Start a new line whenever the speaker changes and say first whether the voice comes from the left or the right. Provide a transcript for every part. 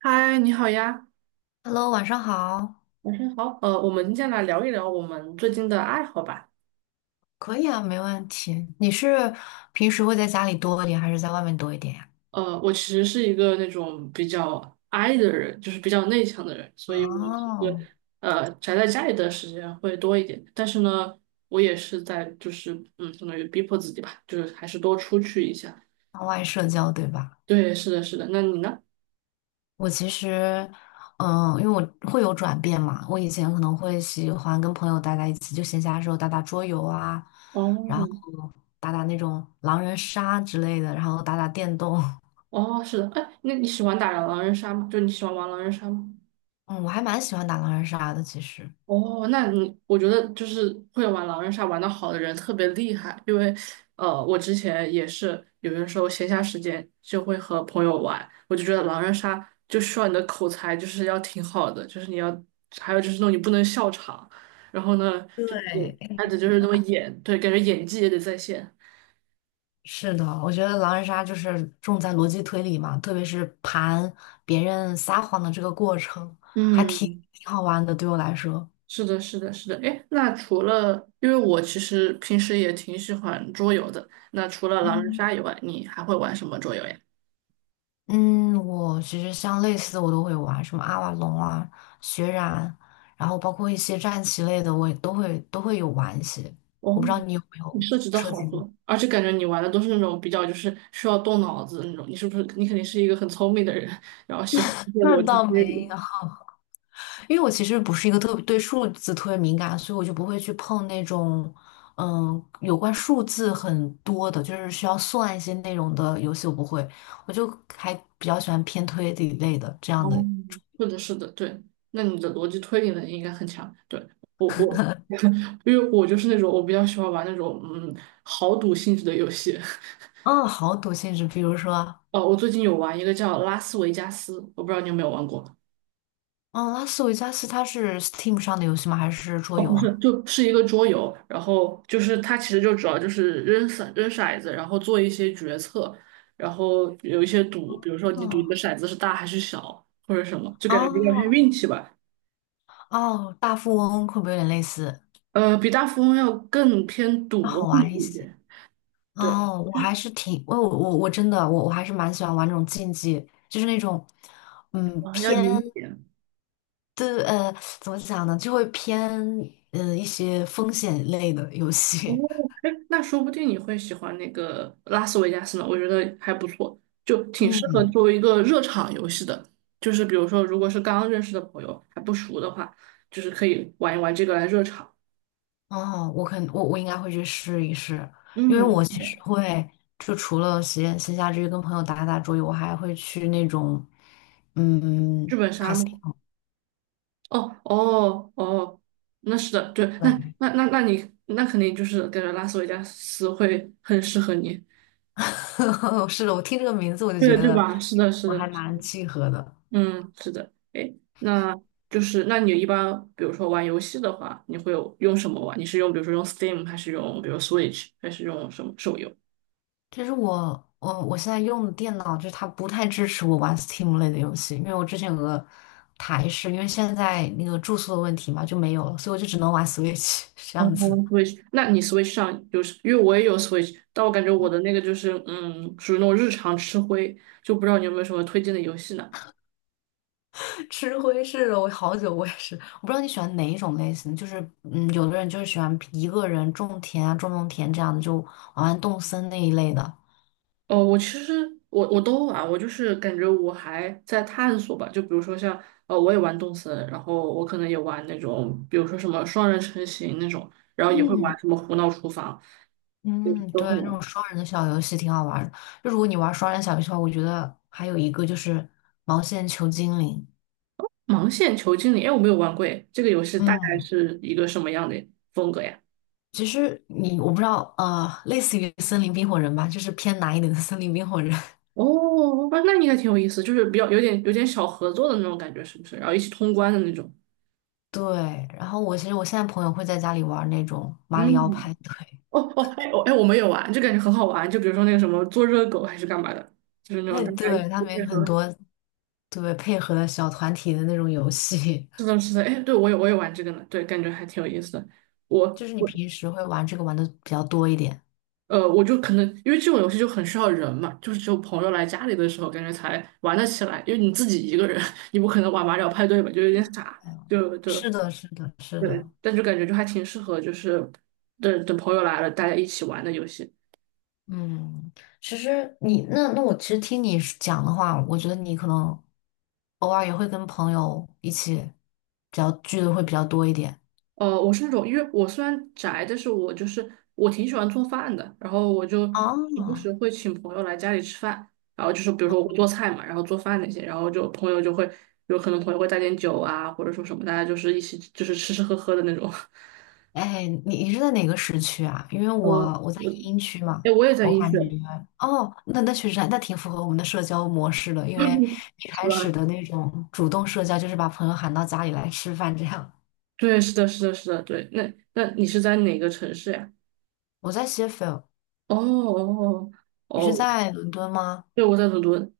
right: 嗨，你好呀，
left: Hello，晚上好。
right: 晚上好。我们今天来聊一聊我们最近的爱好吧。
left: 可以啊，没问题。你是平时会在家里多一点，还是在外面多一点呀？
right: 我其实是一个那种比较 I 的人，就是比较内向的人，所以我其实
left: 哦，
right: 宅在家里的时间会多一点。但是呢，我也是在就是嗯，相当于逼迫自己吧，就是还是多出去一下。
left: 向外社交，对吧？
right: 对，是的，是的。那你呢？
left: 我其实，因为我会有转变嘛。我以前可能会喜欢跟朋友待在一起，就闲暇的时候打打桌游啊，然后
right: 哦。
left: 打打那种狼人杀之类的，然后打打电动。
right: 哦，是的。哎，那你喜欢打狼人杀吗？就你喜欢玩狼人杀吗？
left: 嗯，我还蛮喜欢打狼人杀的，其实。
right: 哦，那你我觉得就是会玩狼人杀玩得好的人特别厉害，因为我之前也是有的时候闲暇时间就会和朋友玩，我就觉得狼人杀就需要你的口才就是要挺好的，就是你要还有就是那种你不能笑场，然后呢就是
left: 对，
right: 还得就是那么演，对，感觉演技也得在线。
left: 是的，我觉得狼人杀就是重在逻辑推理嘛，特别是盘别人撒谎的这个过程，还挺
right: 嗯，
left: 挺好玩的。对我来说，
right: 是的，是的，是的。哎，那除了因为我其实平时也挺喜欢桌游的，那除了狼人
left: 嗯
right: 杀以外，你还会玩什么桌游呀？
left: 嗯，我其实像类似的我都会玩，什么阿瓦隆啊、血染，然后包括一些战棋类的，我也都会有玩一些。
right: 哦，
left: 我不知道你有没
right: 你
left: 有
right: 设置的
left: 涉
right: 好
left: 及过？
right: 多，而且感觉你玩的都是那种比较就是需要动脑子的那种。你是不是你肯定是一个很聪明的人，然后喜欢一些
left: 那
right: 逻辑
left: 倒
right: 推理？
left: 没有。因为我其实不是一个特别对数字特别敏感，所以我就不会去碰那种，有关数字很多的，就是需要算一些内容的游戏，我不会，我就还比较喜欢偏推理类的这样
right: 哦，
left: 的。
right: 是的，是的，对。那你的逻辑推理能力应该很强。对，我我，因为我就是那种我比较喜欢玩那种豪赌性质的游戏。
left: 嗯，好赌性质，比如说，
right: 哦，我最近有玩一个叫《拉斯维加斯》，我不知道你有没有玩过。
left: 嗯，拉斯维加斯它是 Steam 上的游戏吗？还是桌
right: 哦，
left: 游
right: 不是，
left: 啊？
right: 就是一个桌游，然后就是它其实就主要就是扔扔骰子，然后做一些决策，然后有一些赌，比如说你赌你的
left: 嗯，
right: 骰子是大还是小，或者什么，就感觉比较偏
left: 哦
right: 运气吧。
left: 哦，大富翁会不会有点类似？
right: 比大富翁要更偏赌
left: 要
right: 博
left: 好
right: 性
left: 玩
right: 质
left: 一
right: 一
left: 些。
right: 些，对，
left: 哦，我还是挺，我我我真的我我还是蛮喜欢玩这种竞技，就是那种，
right: 啊，要赢
left: 偏
right: 一点。
left: 对怎么讲呢，就会偏一些风险类的游
right: 哦，
left: 戏。
right: 哎，那说不定你会喜欢那个拉斯维加斯呢，我觉得还不错，就 挺适合
left: 嗯，
right: 作为一个热场游戏的。就是比如说，如果是刚认识的朋友还不熟的话，就是可以玩一玩这个来热场。
left: 哦，我肯我我应该会去试一试，因为
right: 嗯，
left: 我其实会就除了闲暇之余跟朋友打打桌游，我还会去那种，
right: 剧
left: 嗯，
right: 本杀吗？哦哦哦，那是的，对，那
left: 对，
right: 那那那你那肯定就是感觉拉斯维加斯会很适合你，
left: 是的，我听这个名字我就
right: 对
left: 觉
right: 对
left: 得
right: 吧？是的，是
left: 我还
right: 的，
left: 蛮契合的。
right: 嗯，是的，哎，那就是那你一般比如说玩游戏的话，你会有用什么玩？你是用比如说用 Steam 还是用比如 Switch 还是用什么手游？
left: 就是我现在用的电脑，就是它不太支持我玩 Steam 类的游戏，因为我之前有个台式，因为现在那个住宿的问题嘛，就没有了，所以我就只能玩 Switch 这
right: 哦
left: 样子，
right: ，Switch，那你 Switch 上就是因为我也有 Switch，但我感觉我的那个属于那种日常吃灰，就不知道你有没有什么推荐的游戏呢？
left: 吃灰是了我好久，我也是，我不知道你喜欢哪一种类型，就是有的人就是喜欢一个人种田啊，种种田这样的，就玩玩动森那一类的。
right: 哦，我其实我都玩，我就是感觉我还在探索吧。就比如说像哦，我也玩动森，然后我可能也玩那种，比如说什么双人成行那种，然后也会
left: 嗯
right: 玩什么胡闹厨房，对，
left: 嗯，
right: 都
left: 对，
right: 会
left: 那
right: 玩。
left: 种双人的小游戏挺好玩的。就如果你玩双人小游戏的话，我觉得还有一个就是毛线球精灵。
right: 盲线球经理，哎，我没有玩过，哎，这个游戏大概
left: 嗯。
right: 是一个什么样的风格呀？
left: 其实我不知道，类似于森林冰火人吧，就是偏难一点的森林冰火人。
right: 哦，那那应该挺有意思，就是比较有点小合作的那种感觉，是不是？然后一起通关的那种。
left: 对，然后我其实我现在朋友会在家里玩那种马里奥派
right: 嗯，
left: 对，
right: 哦哦，哎哦哎，我们也玩，就感觉很好玩。就比如说那个什么做热狗还是干嘛的，就是那种
left: 哎，
right: 大家一起
left: 对，他们
right: 配
left: 有很
right: 合。
left: 多对配合的小团体的那种游戏，
right: 是的，是的，哎，对，我也玩这个呢，对，感觉还挺有意思的。我
left: 就是你
right: 我
left: 平时会玩这个玩的比较多一点。
right: 我就可能因为这种游戏就很需要人嘛，就是只有朋友来家里的时候，感觉才玩得起来。因为你自己一个人，你不可能玩马里奥派对吧，就有点傻。
left: 嗯，
right: 就就
left: 是的，是的，是
right: 对，
left: 的。
right: 但就感觉就还挺适合，就是等等朋友来了，大家一起玩的游戏。
left: 嗯，其实你那那我其实听你是讲的话，我觉得你可能偶尔也会跟朋友一起比较聚的会比较多一点。
right: 我是那种，因为我虽然宅，但是我就是我挺喜欢做饭的，然后我就时不
left: 哦，
right: 时会请朋友来家里吃饭，然后就是比如说我会做菜嘛，然后做饭那些，然后就朋友就会有可能朋友会带点酒啊，或者说什么，大家就是一起就是吃吃喝喝的那种。
left: 哎，你是在哪个时区啊？因为
right: 呃，
left: 我在
right: 我
left: 英区嘛，
right: 哎，我也在
left: 我
right: 医
left: 感
right: 学。
left: 觉哦，那确实还挺符合我们的社交模式的，因为一
right: 是
left: 开
right: 吧？
left: 始的那种主动社交就是把朋友喊到家里来吃饭这样。
right: 对，是的，是的，是的，对。那那你是在哪个城市呀？
left: 我在谢菲尔，
right: 哦哦哦，
left: 你是
right: 哦，
left: 在伦敦吗？
right: 对，我在伦敦。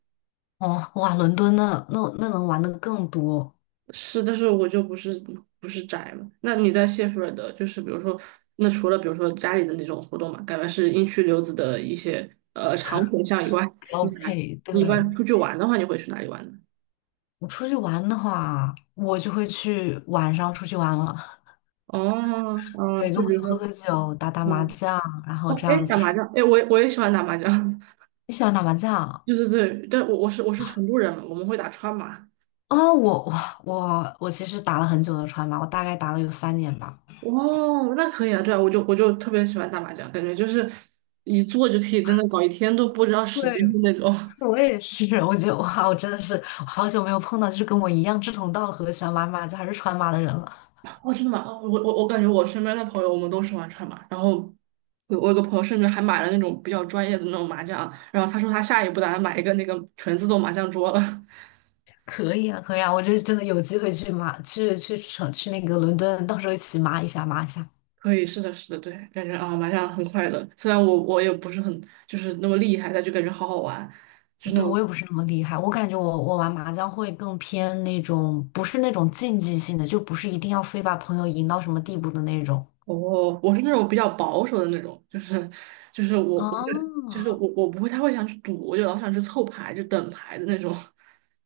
left: 哦，哇，伦敦那能玩的更多，
right: 是，但是我就不是不是宅嘛。那你在谢菲尔德，就是比如说，那除了比如说家里的那种活动嘛，感觉是英区留子的一些长选项以外，
left: 标
right: 你
left: 配。
right: 你一
left: 对，
right: 般出去玩的话，你会去哪里玩呢？
left: 我出去玩的话，我就会去晚上出去玩了，
right: 哦，
left: 对，
right: 就
left: 跟朋
right: 比
left: 友
right: 如
left: 喝
right: 说，
left: 喝酒，打打麻
right: 嗯。
left: 将，然后
right: 哦，
left: 这样
right: 哎，打麻
left: 子。
right: 将，哎，我也喜欢打麻将。
left: 你喜欢打麻 将？
right: 对对对，但我是成都人嘛，我们会打川麻。
left: 啊，我其实打了很久的川麻，我大概打了有三年吧。
right: 哦，那可以啊，对啊，我就特别喜欢打麻将，感觉就是一坐就可以真的搞一天都不知道时间
left: 对，
right: 的那种。
left: 我也是。我觉得哇，我真的是我好久没有碰到就是跟我一样志同道合、喜欢玩马将还是川马的人了。
right: 哦，真的吗？哦，我感觉我身边的朋友，我们都喜欢串嘛。然后我有个朋友甚至还买了那种比较专业的那种麻将，然后他说他下一步打算买一个那个全自动麻将桌了。
left: 可以啊，可以啊，我就真的有机会去马去去城去那个伦敦，到时候一起麻一下。
right: 可以，是的，是的，对，感觉啊，麻将很快乐。虽然我也不是很就是那么厉害，但就感觉好好玩，就是那
left: 对，
right: 种
left: 我也不是那么厉害，我感觉我我玩麻将会更偏那种不是那种竞技性的，就不是一定要非把朋友赢到什么地步的那种。
right: 哦，我是那种比较保守的那种，就是我不会，
left: 哦，
right: 我我不会太会想去赌，我就老想去凑牌，就等牌的那种。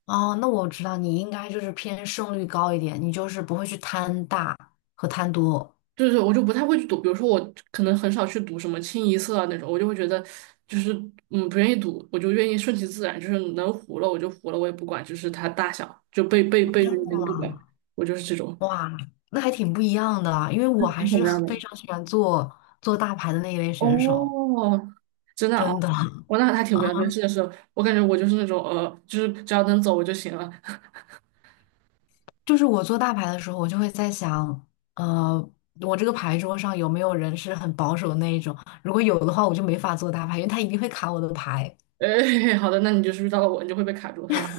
left: 哦，那我知道你应该就是偏胜率高一点，你就是不会去贪大和贪多。
right: 对对，我就不太会去读，比如说我可能很少去赌什么清一色啊那种，我就会觉得就是不愿意赌，我就愿意顺其自然，就是能糊了我就糊了，我也不管，就是它大小就背
left: 真
right: 着你
left: 的
right: 就不管，
left: 吗？
right: 我就是这种，
left: 哇，那还挺不一样的啊，因为
right: 你
left: 我还
right: 是什
left: 是
right: 么样的？
left: 非常喜欢做做大牌的那一类选手，
right: 哦，真的啊，
left: 真的。
right: 我那还挺不一样的，是的是的，我感觉我就是那种就是只要能走我就行了。
left: 就是我做大牌的时候，我就会在想，呃，我这个牌桌上有没有人是很保守的那一种？如果有的话，我就没法做大牌，因为他一定会卡我的牌。
right: 哎，好的，那你就是遇到了我，你就会被卡住，哈哈。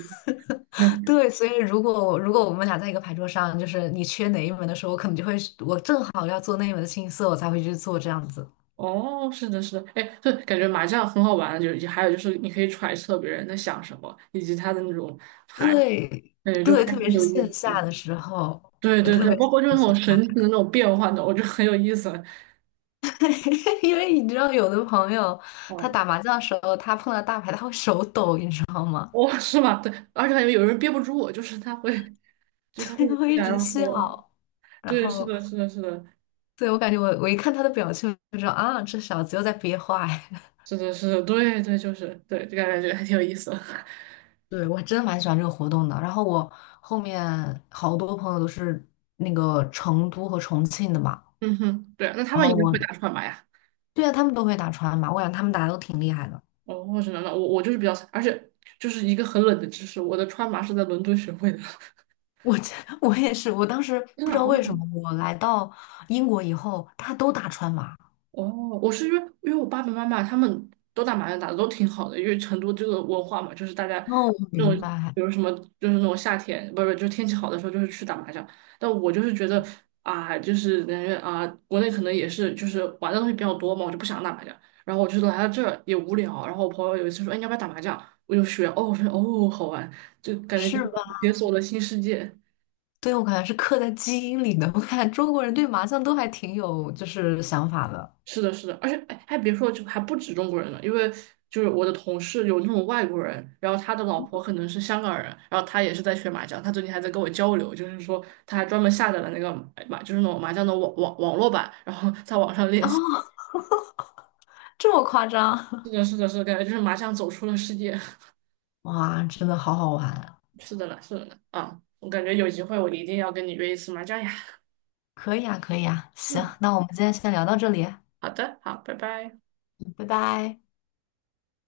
left: 对，所以如果我们俩在一个牌桌上，就是你缺哪一门的时候，我可能就会我正好要做那一门的清一色，我才会去做这样子。
right: 哦，是的，是的，哎，对，感觉麻将很好玩，就是还有就是你可以揣测别人在想什么，以及他的那种牌，
left: 对
right: 感觉就还
left: 对，特别
right: 挺
left: 是
right: 有意
left: 线
right: 思。
left: 下的时候，
right: 对
left: 我
right: 对
left: 特
right: 对，
left: 别
right: 包
left: 喜
right: 括就是
left: 欢
right: 那
left: 线
right: 种
left: 下
right: 神奇的那
left: 打
right: 种变换的，我觉得很有意思。
left: 因为你知道有的朋友他
right: 嗯。
left: 打麻将的时候，他碰到大牌他会手抖，你知道吗？
right: 哦，是吧？对，而且感觉有人憋不住我就是他会，就是他 会
left: 他会一
right: 想
left: 直
right: 要说，
left: 笑，然
right: 对，是
left: 后
right: 的，是的，是的，
left: 对我感觉我一看他的表情，我就知道啊，这小子又在憋坏。
right: 是的，是的，对对，就是对，就感觉还挺有意思的。
left: 对，我还真蛮喜欢这个活动的。然后我后面好多朋友都是那个成都和重庆的嘛，
right: 嗯哼，对啊，那他
left: 然
right: 们应
left: 后
right: 该会
left: 我
right: 打出来吧呀？
left: 对啊，他们都会打川麻，我感觉他们打的都挺厉害的。
right: 哦，我只能了，就是比较，而且就是一个很冷的知识，我的川麻是在伦敦学会的。
left: 我这 我也是，我当时
right: 真
left: 不
right: 的，
left: 知道为什么，我来到英国以后，大家都打川麻。
right: 哦，我是因为我爸爸妈妈他们都打麻将打的都挺好的，因为成都这个文化嘛，就是大家
left: 哦，我
right: 那
left: 明
right: 种
left: 白，
right: 比如什么就是那种夏天，不是就天气好的时候就是去打麻将。但我就是觉得啊，就是感觉啊，国内可能也是就是玩的东西比较多嘛，我就不想打麻将。然后我就来到这儿也无聊，然后我朋友有一次说，哎，你要不要打麻将？我就学，哦，我说哦，好玩，就感觉就是
left: 是吧？
right: 解锁了新世界。
left: 对，我感觉是刻在基因里的。我看中国人对麻将都还挺有就是想法的。
right: 是的，是的，而且哎，还别说，就还不止中国人呢，因为就是我的同事有那种外国人，然后他的老婆可能是香港人，然后他也是在学麻将，他最近还在跟我交流，就是说他还专门下载了那个就是那种麻将的网络版，然后 在网上练
left: 哦，
right: 习。
left: 这么夸
right: 是
left: 张？
right: 的，是的，是的，感觉就是麻将走出了世界。
left: 哇，真的好好玩。
right: 是的呢，是的呢，啊，我感觉有机会我一定要跟你约一次麻将呀。
left: 可以啊，可以啊，行，
right: 嗯，
left: 那我们今天先聊到这里，
right: 好的，好，拜拜。
left: 拜拜。